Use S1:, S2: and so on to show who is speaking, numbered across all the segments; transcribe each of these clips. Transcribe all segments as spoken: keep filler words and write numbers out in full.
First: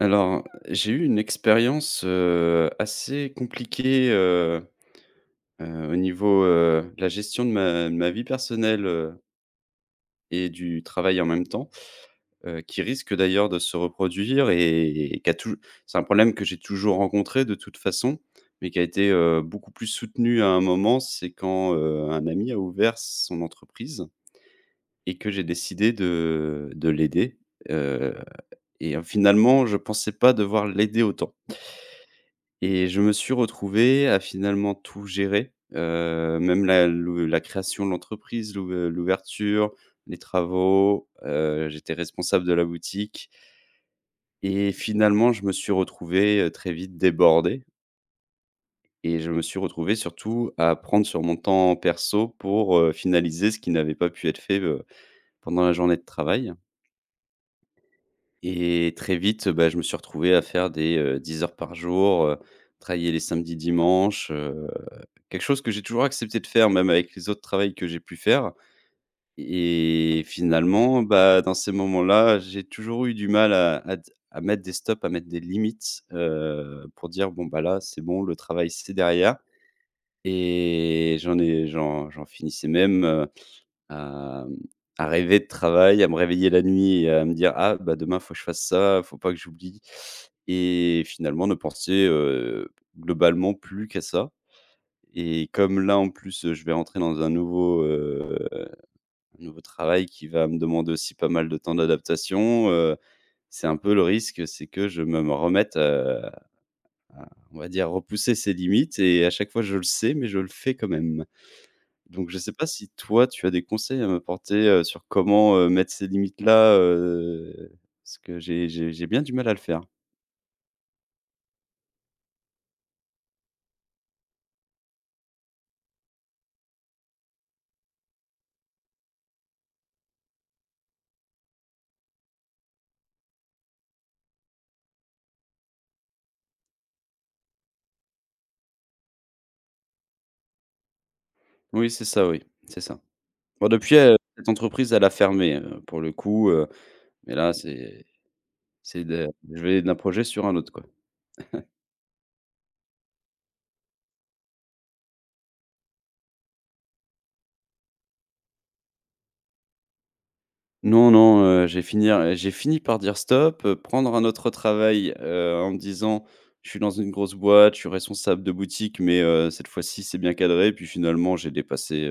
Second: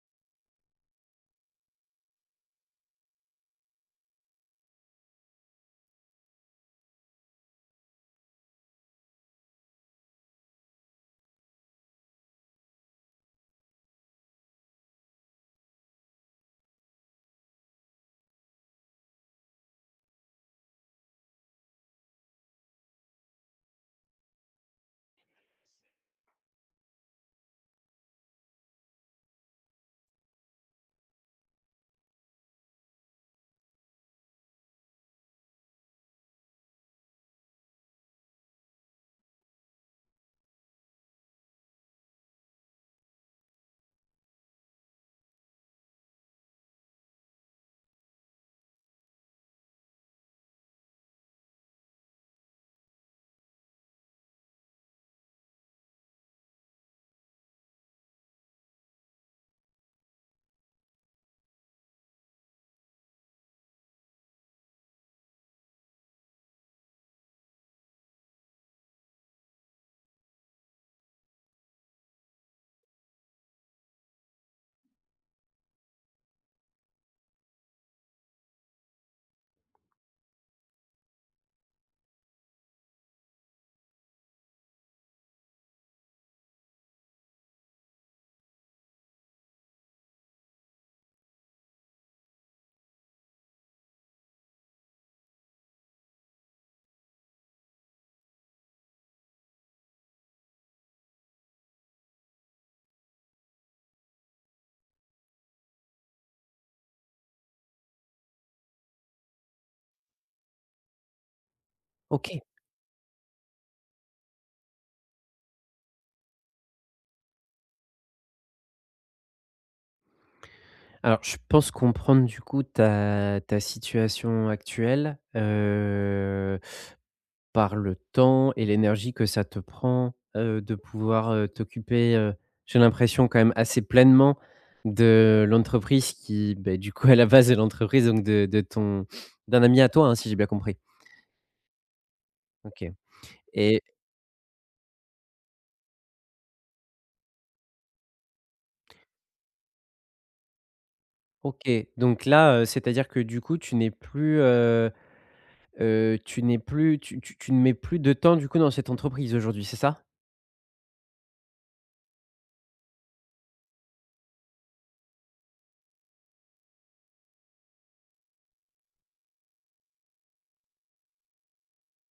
S1: Alors, j'ai eu une expérience, heu, assez compliquée, heu heu, au niveau, heu, de la gestion de ma de ma vie personnelle, heu et du travail en même temps, heu, qui risque d'ailleurs de se reproduire et qui a tou c'est un problème que j'ai toujours rencontré de toute façon, mais qui a été, heu, beaucoup plus soutenu à un moment. C'est quand, heu, un ami a ouvert son entreprise et que j'ai décidé de de l'aider, heu et euh, finalement, je pensais pas devoir l'aider autant. Et je me suis retrouvé à finalement tout gérer, heu, même la l'ou la création de l'entreprise, l'ou heu, l'ouverture, les travaux, heu, j'étais responsable de la boutique et finalement je me suis retrouvé, heu, très vite débordé et je me suis retrouvé surtout à prendre sur mon temps perso pour, heu, finaliser ce qui n'avait pas pu être fait, heu, pendant la journée de travail. Et très vite, bah, je me suis retrouvé à faire des, heu, dix heures par jour, heu, travailler les samedis, dimanches, heu, quelque chose que j'ai toujours accepté de faire, même avec les autres travails que j'ai pu faire et finalement, bah, dans ces moments-là, j'ai toujours eu du mal à à d à mettre des stops, à mettre des limites, heu, pour dire: «Bon, bah, là, c'est bon, le travail, c'est derrière» et j'en ai j'en j'en finissais même, Hem, à rêver de travail, à me réveiller la nuit et à me dire: «Ah bah, demain, faut que je fasse ça, faut pas que j'oublie» et finalement ne penser, heu, globalement plus qu'à ça et comme là, en plus, heu, je vais rentrer dans un nouveau, heu, un nouveau travail qui va me demander aussi pas mal de temps d'adaptation, heu, c'est un peu le risque, c'est que je me me remette, heu, à on va dire repousser ses limites et à chaque fois je le sais, mais je le fais quand même. Donc je
S2: OK.
S1: sais pas si toi, tu as des conseils à m'apporter, heu, sur comment, heu, mettre ces limites-là, heu, parce que j'ai j'ai j'ai bien du mal à le faire.
S2: Alors je pense comprendre du coup ta ta situation actuelle, heu, par le temps et l'énergie que ça te prend, heu, de pouvoir, heu, t'occuper, heu, j'ai l'impression quand même assez pleinement de l'entreprise qui, beh, du coup à la base de l'entreprise donc de de ton d'un ami à toi, hein, si j'ai bien compris?
S1: Oui, c'est ça, oui, c'est
S2: OK
S1: ça. Bon
S2: et
S1: depuis, heu, cette entreprise, elle a fermé, heu, pour le coup, heu, mais là, c'est c'est de je vais d'un projet sur un autre, quoi.
S2: OK, donc là, heu, c'est-à-dire que du coup tu n'es plus, heu heu, tu n'es plus tu tu tu ne mets plus de temps du coup dans cette entreprise aujourd'hui, c'est ça?
S1: Non, non, heu, j'ai fini heu, j'ai fini par dire: «Stop», heu, prendre un autre travail, heu, en me disant: «Je suis dans une grosse boîte, je suis responsable de boutique, mais heu, cette fois-ci, c'est bien cadré» puis finalement, j'ai dépassé,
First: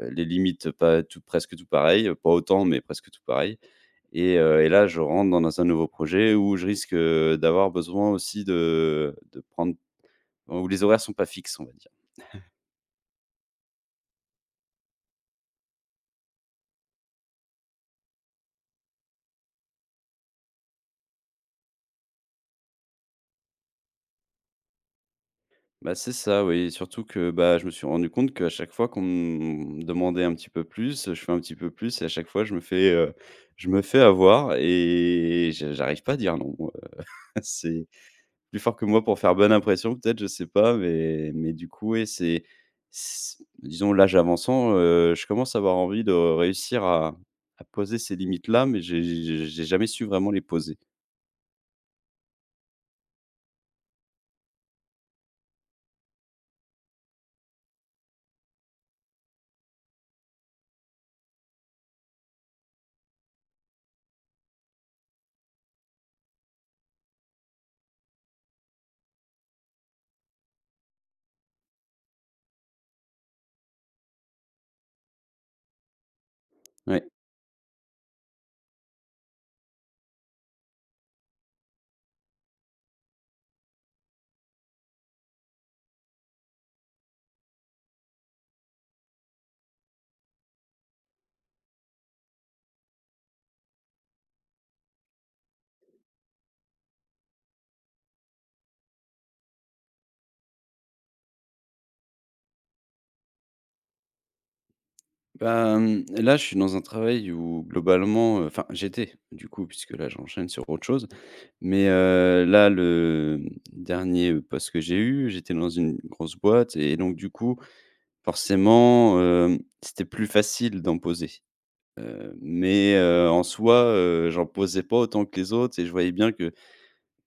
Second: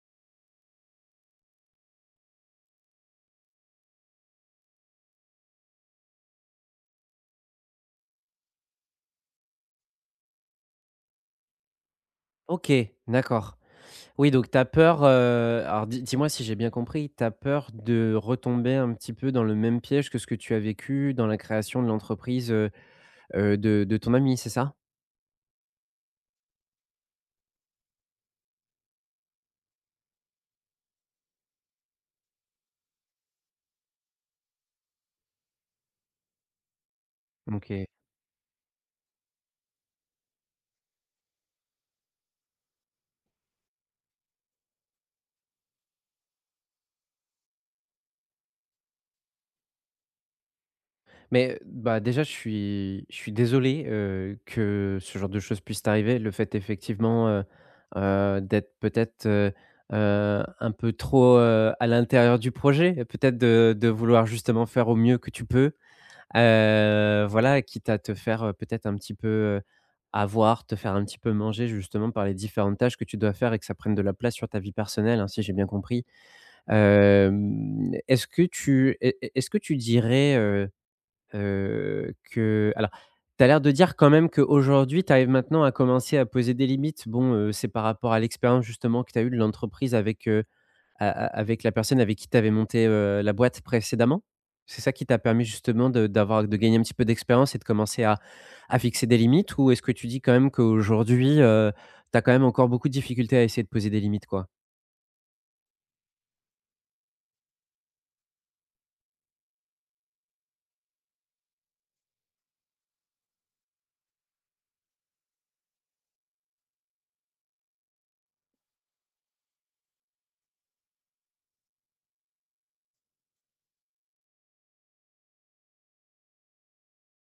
S1: heu, les limites pas tout presque tout pareil, pas autant, mais presque tout pareil et heu et là, je rentre dans un nouveau projet où je risque, heu, d'avoir besoin aussi de de prendre où les horaires sont pas fixes, on va dire.
S2: OK, d'accord. Oui, donc tu as peur, heu, alors dis dis-moi si j'ai bien compris, tu as peur de retomber un petit peu dans le même piège que ce que tu as vécu dans la création de l'entreprise, heu heu, de de ton ami, c'est ça?
S1: Bah, c'est ça, oui, surtout que, bah, je me suis rendu compte qu'à chaque fois qu'on me demandait un petit peu plus, je fais un petit peu plus et à chaque fois je me fais, heu, je me fais avoir et je j'arrive pas à dire non, c'est
S2: OK.
S1: plus fort que moi pour faire bonne impression peut-être, je sais pas, mais mais du coup, ouais, c'est c disons l'âge avançant, heu, je commence à avoir envie de réussir à à poser ces limites-là, mais j'ai j'ai j'ai jamais su vraiment les poser.
S2: Mais, bah, déjà, je suis je suis désolé, heu, que ce genre de choses puisse t'arriver. Le fait effectivement, heu heu, d'être peut-être, heu heu, un peu trop, heu, à l'intérieur du projet, peut-être de de vouloir justement faire au mieux que tu peux. Heu, voilà, quitte à te faire, heu, peut-être un petit peu, heu, avoir, te faire un petit peu manger justement par les différentes tâches que tu dois faire et que ça prenne de la place sur ta vie personnelle, hein, si j'ai bien compris.
S1: Ouais.
S2: Hem, est-ce que tu est est est-ce que tu dirais, heu heu, que alors, tu as l'air de dire quand même qu'aujourd'hui, tu arrives maintenant à commencer à poser des limites. Bon, heu, c'est par rapport à l'expérience justement que tu as eue de l'entreprise avec, heu a a avec la personne avec qui tu avais monté, heu, la boîte précédemment? C'est ça qui t'a permis justement de d'avoir de gagner un petit peu d'expérience et de commencer à à fixer des limites? Ou est-ce que tu dis quand même qu'aujourd'hui, heu, tu as quand même encore beaucoup de difficultés à essayer de poser des limites, quoi?
S1: Ben là, je suis dans un travail où globalement, heu enfin, j'étais du coup, puisque là, j'enchaîne sur autre chose, mais heu, là, le, mmh, dernier, poste que j'ai eu, j'étais dans une grosse boîte et donc du coup, forcément, hem, c'était plus facile d'en poser. Heu, mais heu, en soi, heu, j'en posais pas autant que les autres et je voyais bien que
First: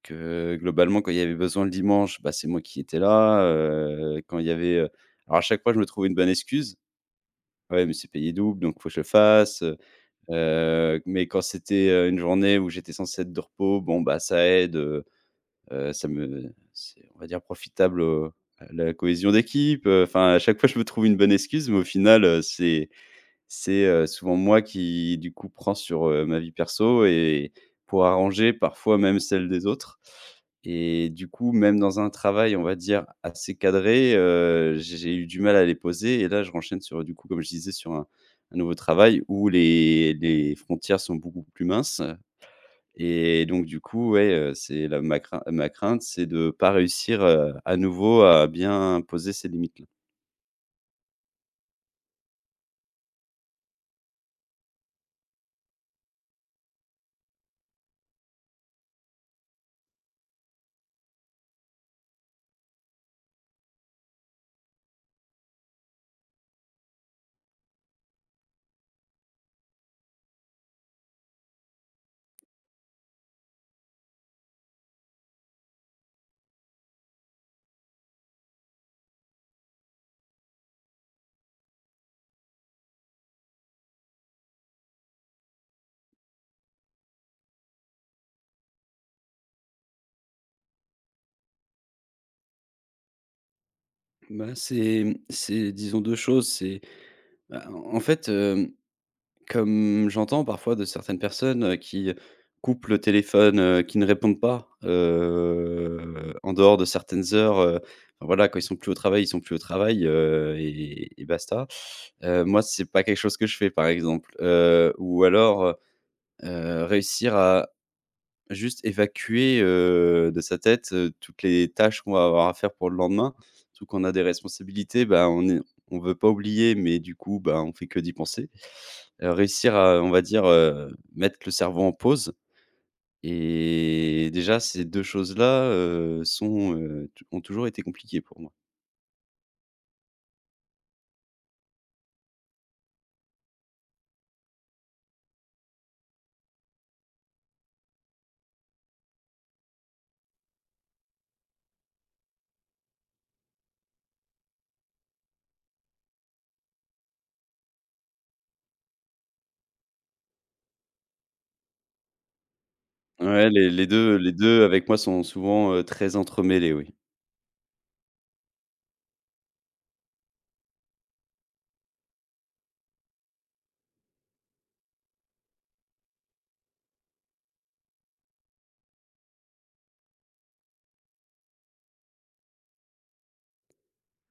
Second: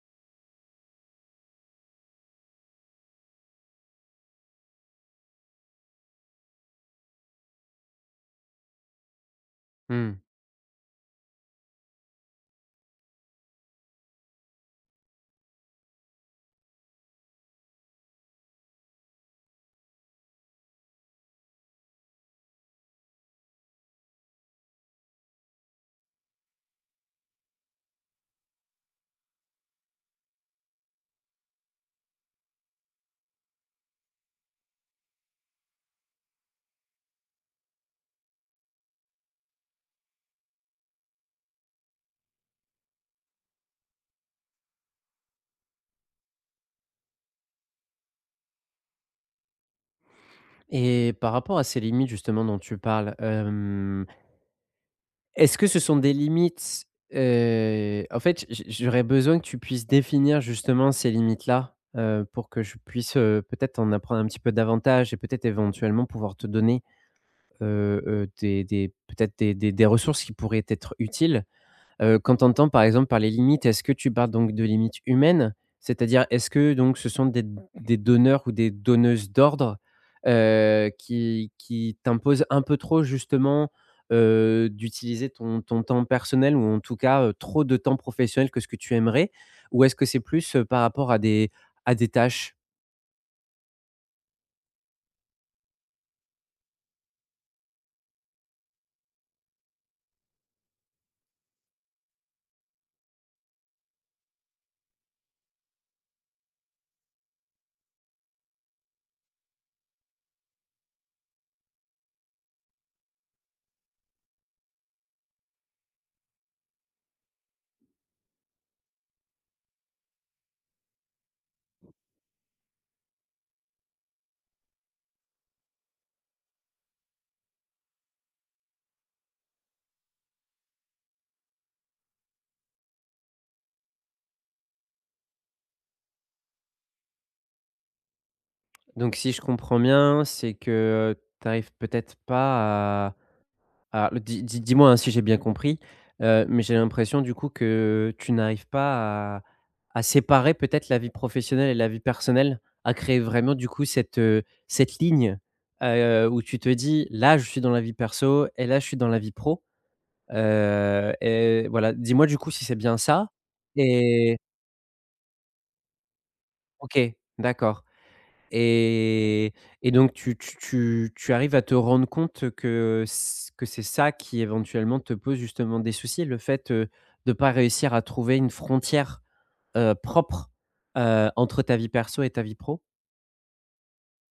S1: que globalement, quand il y avait besoin le dimanche, bah, c'est moi qui étais là, heu, quand il y avait, heu alors à chaque fois, je me trouvais une bonne excuse. «Ouais, mais c'est payé double, donc faut que je le fasse», heu
S2: Mmh.
S1: mais quand c'était, heu, une journée où j'étais censé être de repos, bon, bah, ça aide, heu heu, ça me c'est on va dire profitable, heu, à la cohésion d'équipe, enfin à chaque fois, je me trouve une bonne excuse, mais au final, heu, c'est c'est, heu, souvent moi qui, du coup, prend sur, heu, ma vie perso et pour arranger parfois même celle des autres et du coup, même dans un travail, on va dire, assez cadré, heu, j'ai j'ai eu du mal à les poser et là, je renchaîne sur, du coup, comme je disais, sur un un nouveau travail où les les frontières sont beaucoup plus minces et donc du coup, ouais, heu, c'est la ma crain ma crainte, c'est de pas réussir, heu, à nouveau à bien poser ces limites-là.
S2: Et par rapport à ces limites justement dont tu parles, hem, est-ce que ce sont des limites, heu, en fait, j j'aurais besoin que tu puisses définir justement ces limites-là, heu, pour que je puisse, heu, peut-être en apprendre un petit peu davantage et peut-être éventuellement pouvoir te donner heu heu, des des peut-être des des des ressources qui pourraient être utiles. Heu, quand tu entends par exemple par les limites, est-ce que tu parles donc de limites humaines? C'est-à-dire est-ce que donc ce sont des des donneurs ou des donneuses d'ordre, heu, qui qui t'imposent un peu trop justement, heu, d'utiliser ton ton temps personnel ou en tout cas, heu, trop de temps professionnel que ce que tu aimerais? Ou est-ce que c'est plus, heu, par rapport à des à des tâches?
S1: Bah, c'est, mmh, c'est disons deux choses. C'est Bah, en en fait, hem, comme j'entends parfois de certaines personnes, heu, qui coupent le téléphone, heu, qui ne répondent pas, heu, en dehors de certaines heures, heu, enfin voilà, quand ils sont plus au travail, ils sont plus au travail, heu et et basta. Heu, moi, c'est pas quelque chose que je fais, par exemple, heu, ou alors, heu réussir à juste évacuer, heu, de sa tête, heu, toutes les tâches qu'on va avoir à faire pour le lendemain. Surtout qu'on a des responsabilités, bah, on est on veut pas oublier, mais du coup, bah, on fait que d'y penser. Heu, réussir à, on va dire, heu, mettre le cerveau en pause et déjà ces deux choses-là, heu, sont, heu, tou ont toujours été compliquées pour moi.
S2: Donc si je comprends bien, c'est que tu arrives peut-être pas. Ah, le dis dis dis-moi, hein, si j'ai bien compris, heu, mais j'ai l'impression du coup que tu n'arrives pas à à séparer peut-être la vie professionnelle et la vie personnelle, à créer vraiment du coup cette, heu, cette ligne, heu, où tu te dis: «Là, je suis dans la vie perso et là, je suis dans la vie pro». Heu et voilà, dis-moi du coup si c'est bien ça?
S1: Ouais, les les deux les
S2: Et
S1: deux avec moi sont souvent, heu, très entremêlés, oui.
S2: OK, d'accord. Et et donc tu tu tu tu arrives à te rendre compte que c que c'est ça qui éventuellement te pose justement des soucis, le fait, heu, de ne pas réussir à trouver une frontière, heu, propre, heu, entre ta vie perso et ta vie pro?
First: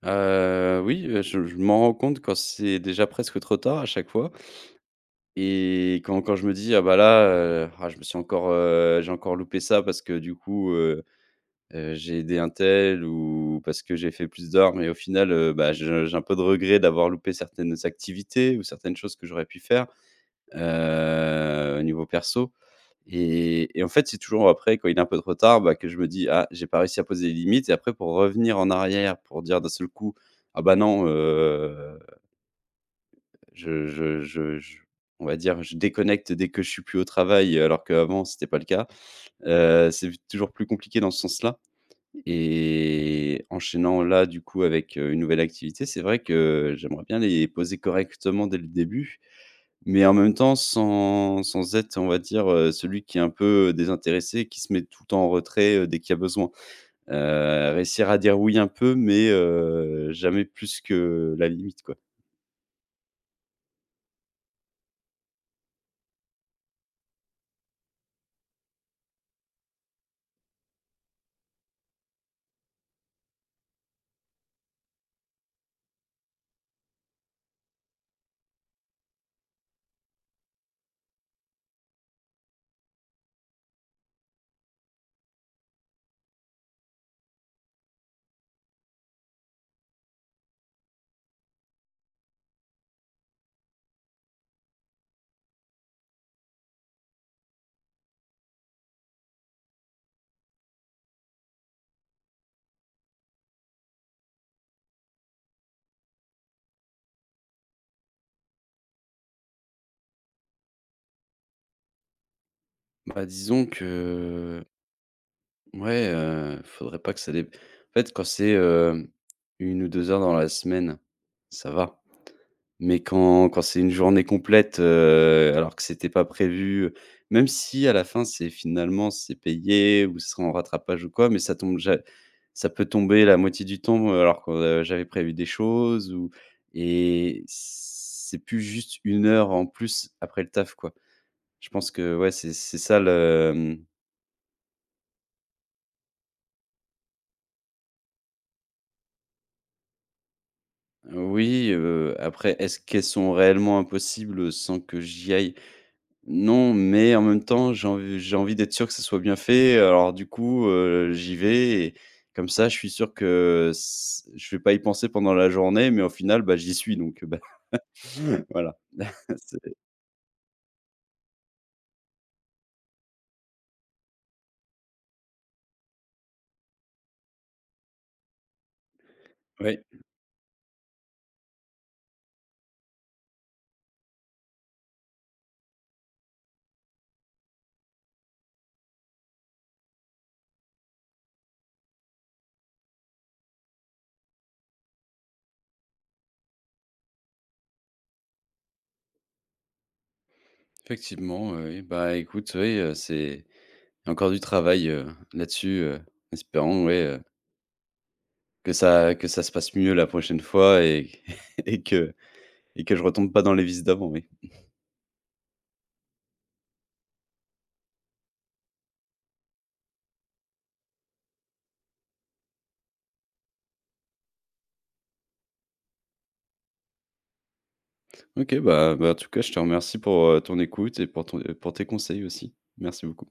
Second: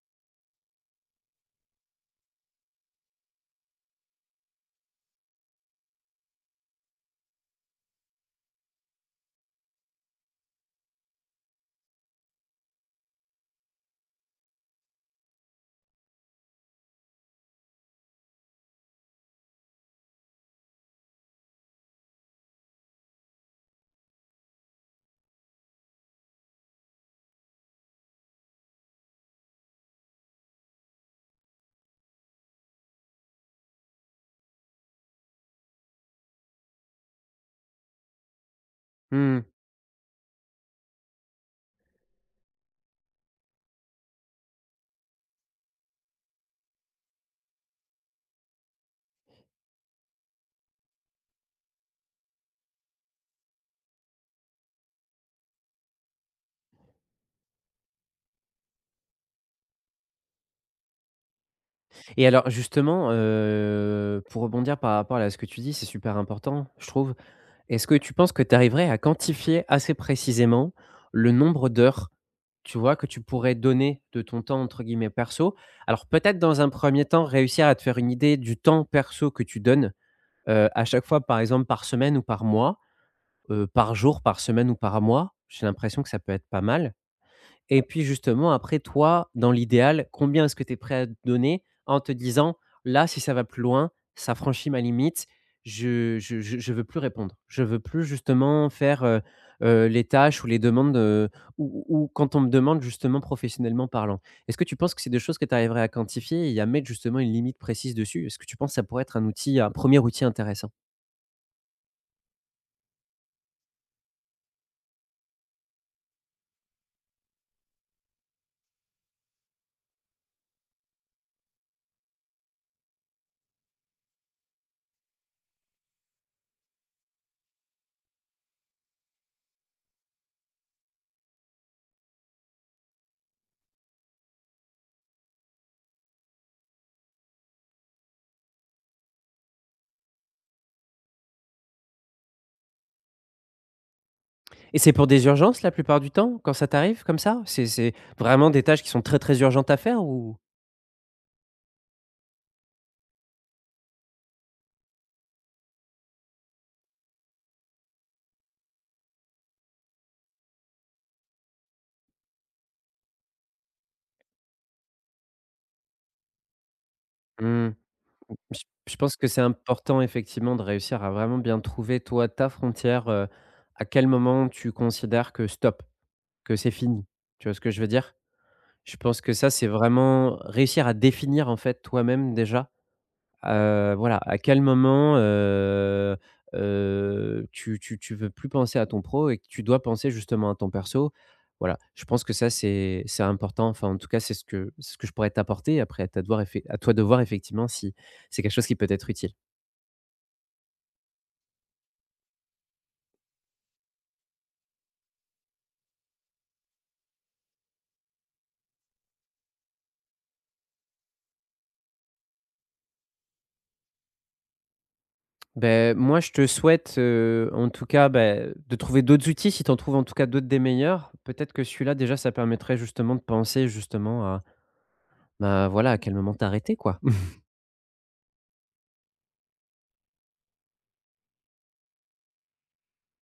S1: Heu, oui, heu, je je m'en rends compte quand c'est déjà presque trop tard à chaque fois. Et quand quand je me dis: «Ah bah là, heu, ah je me suis encore, heu, j'ai encore loupé ça parce que du coup, heu heu, j'ai aidé un tel ou parce que j'ai fait plus d'heures» mais au final, heu, bah, je j'ai un peu de regret d'avoir loupé certaines activités ou certaines choses que j'aurais pu faire, heu, au niveau perso et et en fait, c'est toujours après quand il est un peu de retard, bah, que je me dis: «Ah, j'ai pas réussi à poser les limites» et après pour revenir en arrière, pour dire d'un seul coup: «Ah bah non, euh, je je je je on va dire, je déconnecte dès que je suis plus au travail, heu, alors qu'avant c'était pas le cas.
S2: Mmh.
S1: Heu, c'est toujours plus compliqué dans ce sens-là et enchaînant là, du coup, avec, heu, une nouvelle activité, c'est vrai que j'aimerais bien les poser correctement dès le début, mais en même temps sans sans être, on va dire, heu, celui qui est un peu, désintéressé, qui se met tout le temps en retrait, heu, dès qu'il y a besoin. Heu, réussir à dire «oui» un peu, mais, heu, jamais plus que la limite, quoi.
S2: Et alors justement, heu, pour rebondir par rapport à ce que tu dis, c'est super important, je trouve. Est-ce que tu penses que tu arriverais à quantifier assez précisément le nombre d'heures, tu vois, que tu pourrais donner de ton temps entre guillemets «perso»? Alors peut-être dans un premier temps réussir à te faire une idée du temps perso que tu donnes, heu, à chaque fois par exemple par semaine ou par mois, heu, par jour, par semaine ou par mois? J'ai l'impression que ça peut être pas mal. Et puis justement, après toi, dans l'idéal, combien est-ce que tu es prêt à te donner en te disant: «Là, si ça va plus loin, ça franchit ma limite, je je je je veux plus répondre. Je veux plus justement faire, heu heu, les tâches ou les demandes, heu, ou ou ou quand on me demande justement professionnellement parlant». Est-ce que tu penses que c'est des choses que tu arriverais à quantifier et à mettre justement une limite précise dessus? Est-ce que tu penses que ça pourrait être un outil un premier outil intéressant?
S1: Bah, disons que Ouais, heu, faudrait pas que ça dé en fait, quand c'est, heu, une ou deux heures dans la semaine, ça va. Mais quand quand c'est une journée complète, heu, alors que c'était pas prévu, même si à la fin, c'est finalement, c'est payé ou ce sera en rattrapage ou quoi, mais ça tombe ja ça peut tomber la moitié du temps, heu, alors que, heu, j'avais prévu des choses ou et c'est plus juste une heure en plus après le taf, quoi. Je pense que, ouais, c'est c'est ça le, mmh
S2: Et c'est pour des urgences la plupart du temps, quand ça t'arrive comme ça? C'est c'est vraiment des tâches qui sont très, très urgentes à faire ou?
S1: oui, heu, après, est-ce qu'elles sont réellement impossibles, sans que j'y aille? Non, mais en même temps, j'ai env j'ai envie d'être sûr que ça soit bien fait. Alors du coup, heu, j'y vais et comme ça, je suis sûr que s je vais pas y penser pendant la journée, mais au final, bah, j'y suis donc, bah,
S2: Mmh. Je
S1: voilà.
S2: je pense que c'est
S1: C'est
S2: important effectivement de réussir à vraiment bien trouver toi ta frontière, heu, à quel moment tu considères que stop, que c'est fini. Tu vois ce que je veux dire? Je pense que ça, c'est
S1: oui,
S2: vraiment réussir à définir en fait toi-même déjà, heu, voilà, à quel moment, heu heu, tu tu tu veux plus penser à ton pro et que tu dois penser justement à ton perso. Voilà, je pense que ça c'est c'est important, enfin en tout cas c'est ce que c'est ce que je pourrais t'apporter après à ta devoir effe à toi de voir effectivement si c'est quelque chose qui peut être utile.
S1: effectivement, oui, oui. Bah, écoute, oui, heu, c'est il y a encore du travail, heu, là-dessus, heu, espérons, ouais, heu, que ça que ça se passe mieux la prochaine fois et et que et que je retombe pas dans les vices d'avant, oui.
S2: Ben moi, je te souhaite, heu, en tout cas, ben de trouver d'autres outils. Si tu en trouves en tout cas d'autres des meilleurs, peut-être que celui-là déjà ça permettrait justement de penser justement à, ben voilà, à quel moment t'arrêter quoi.
S1: OK, bah bah, en tout cas, je te remercie pour, heu, ton écoute et pour ton euh, pour tes conseils aussi. Merci beaucoup.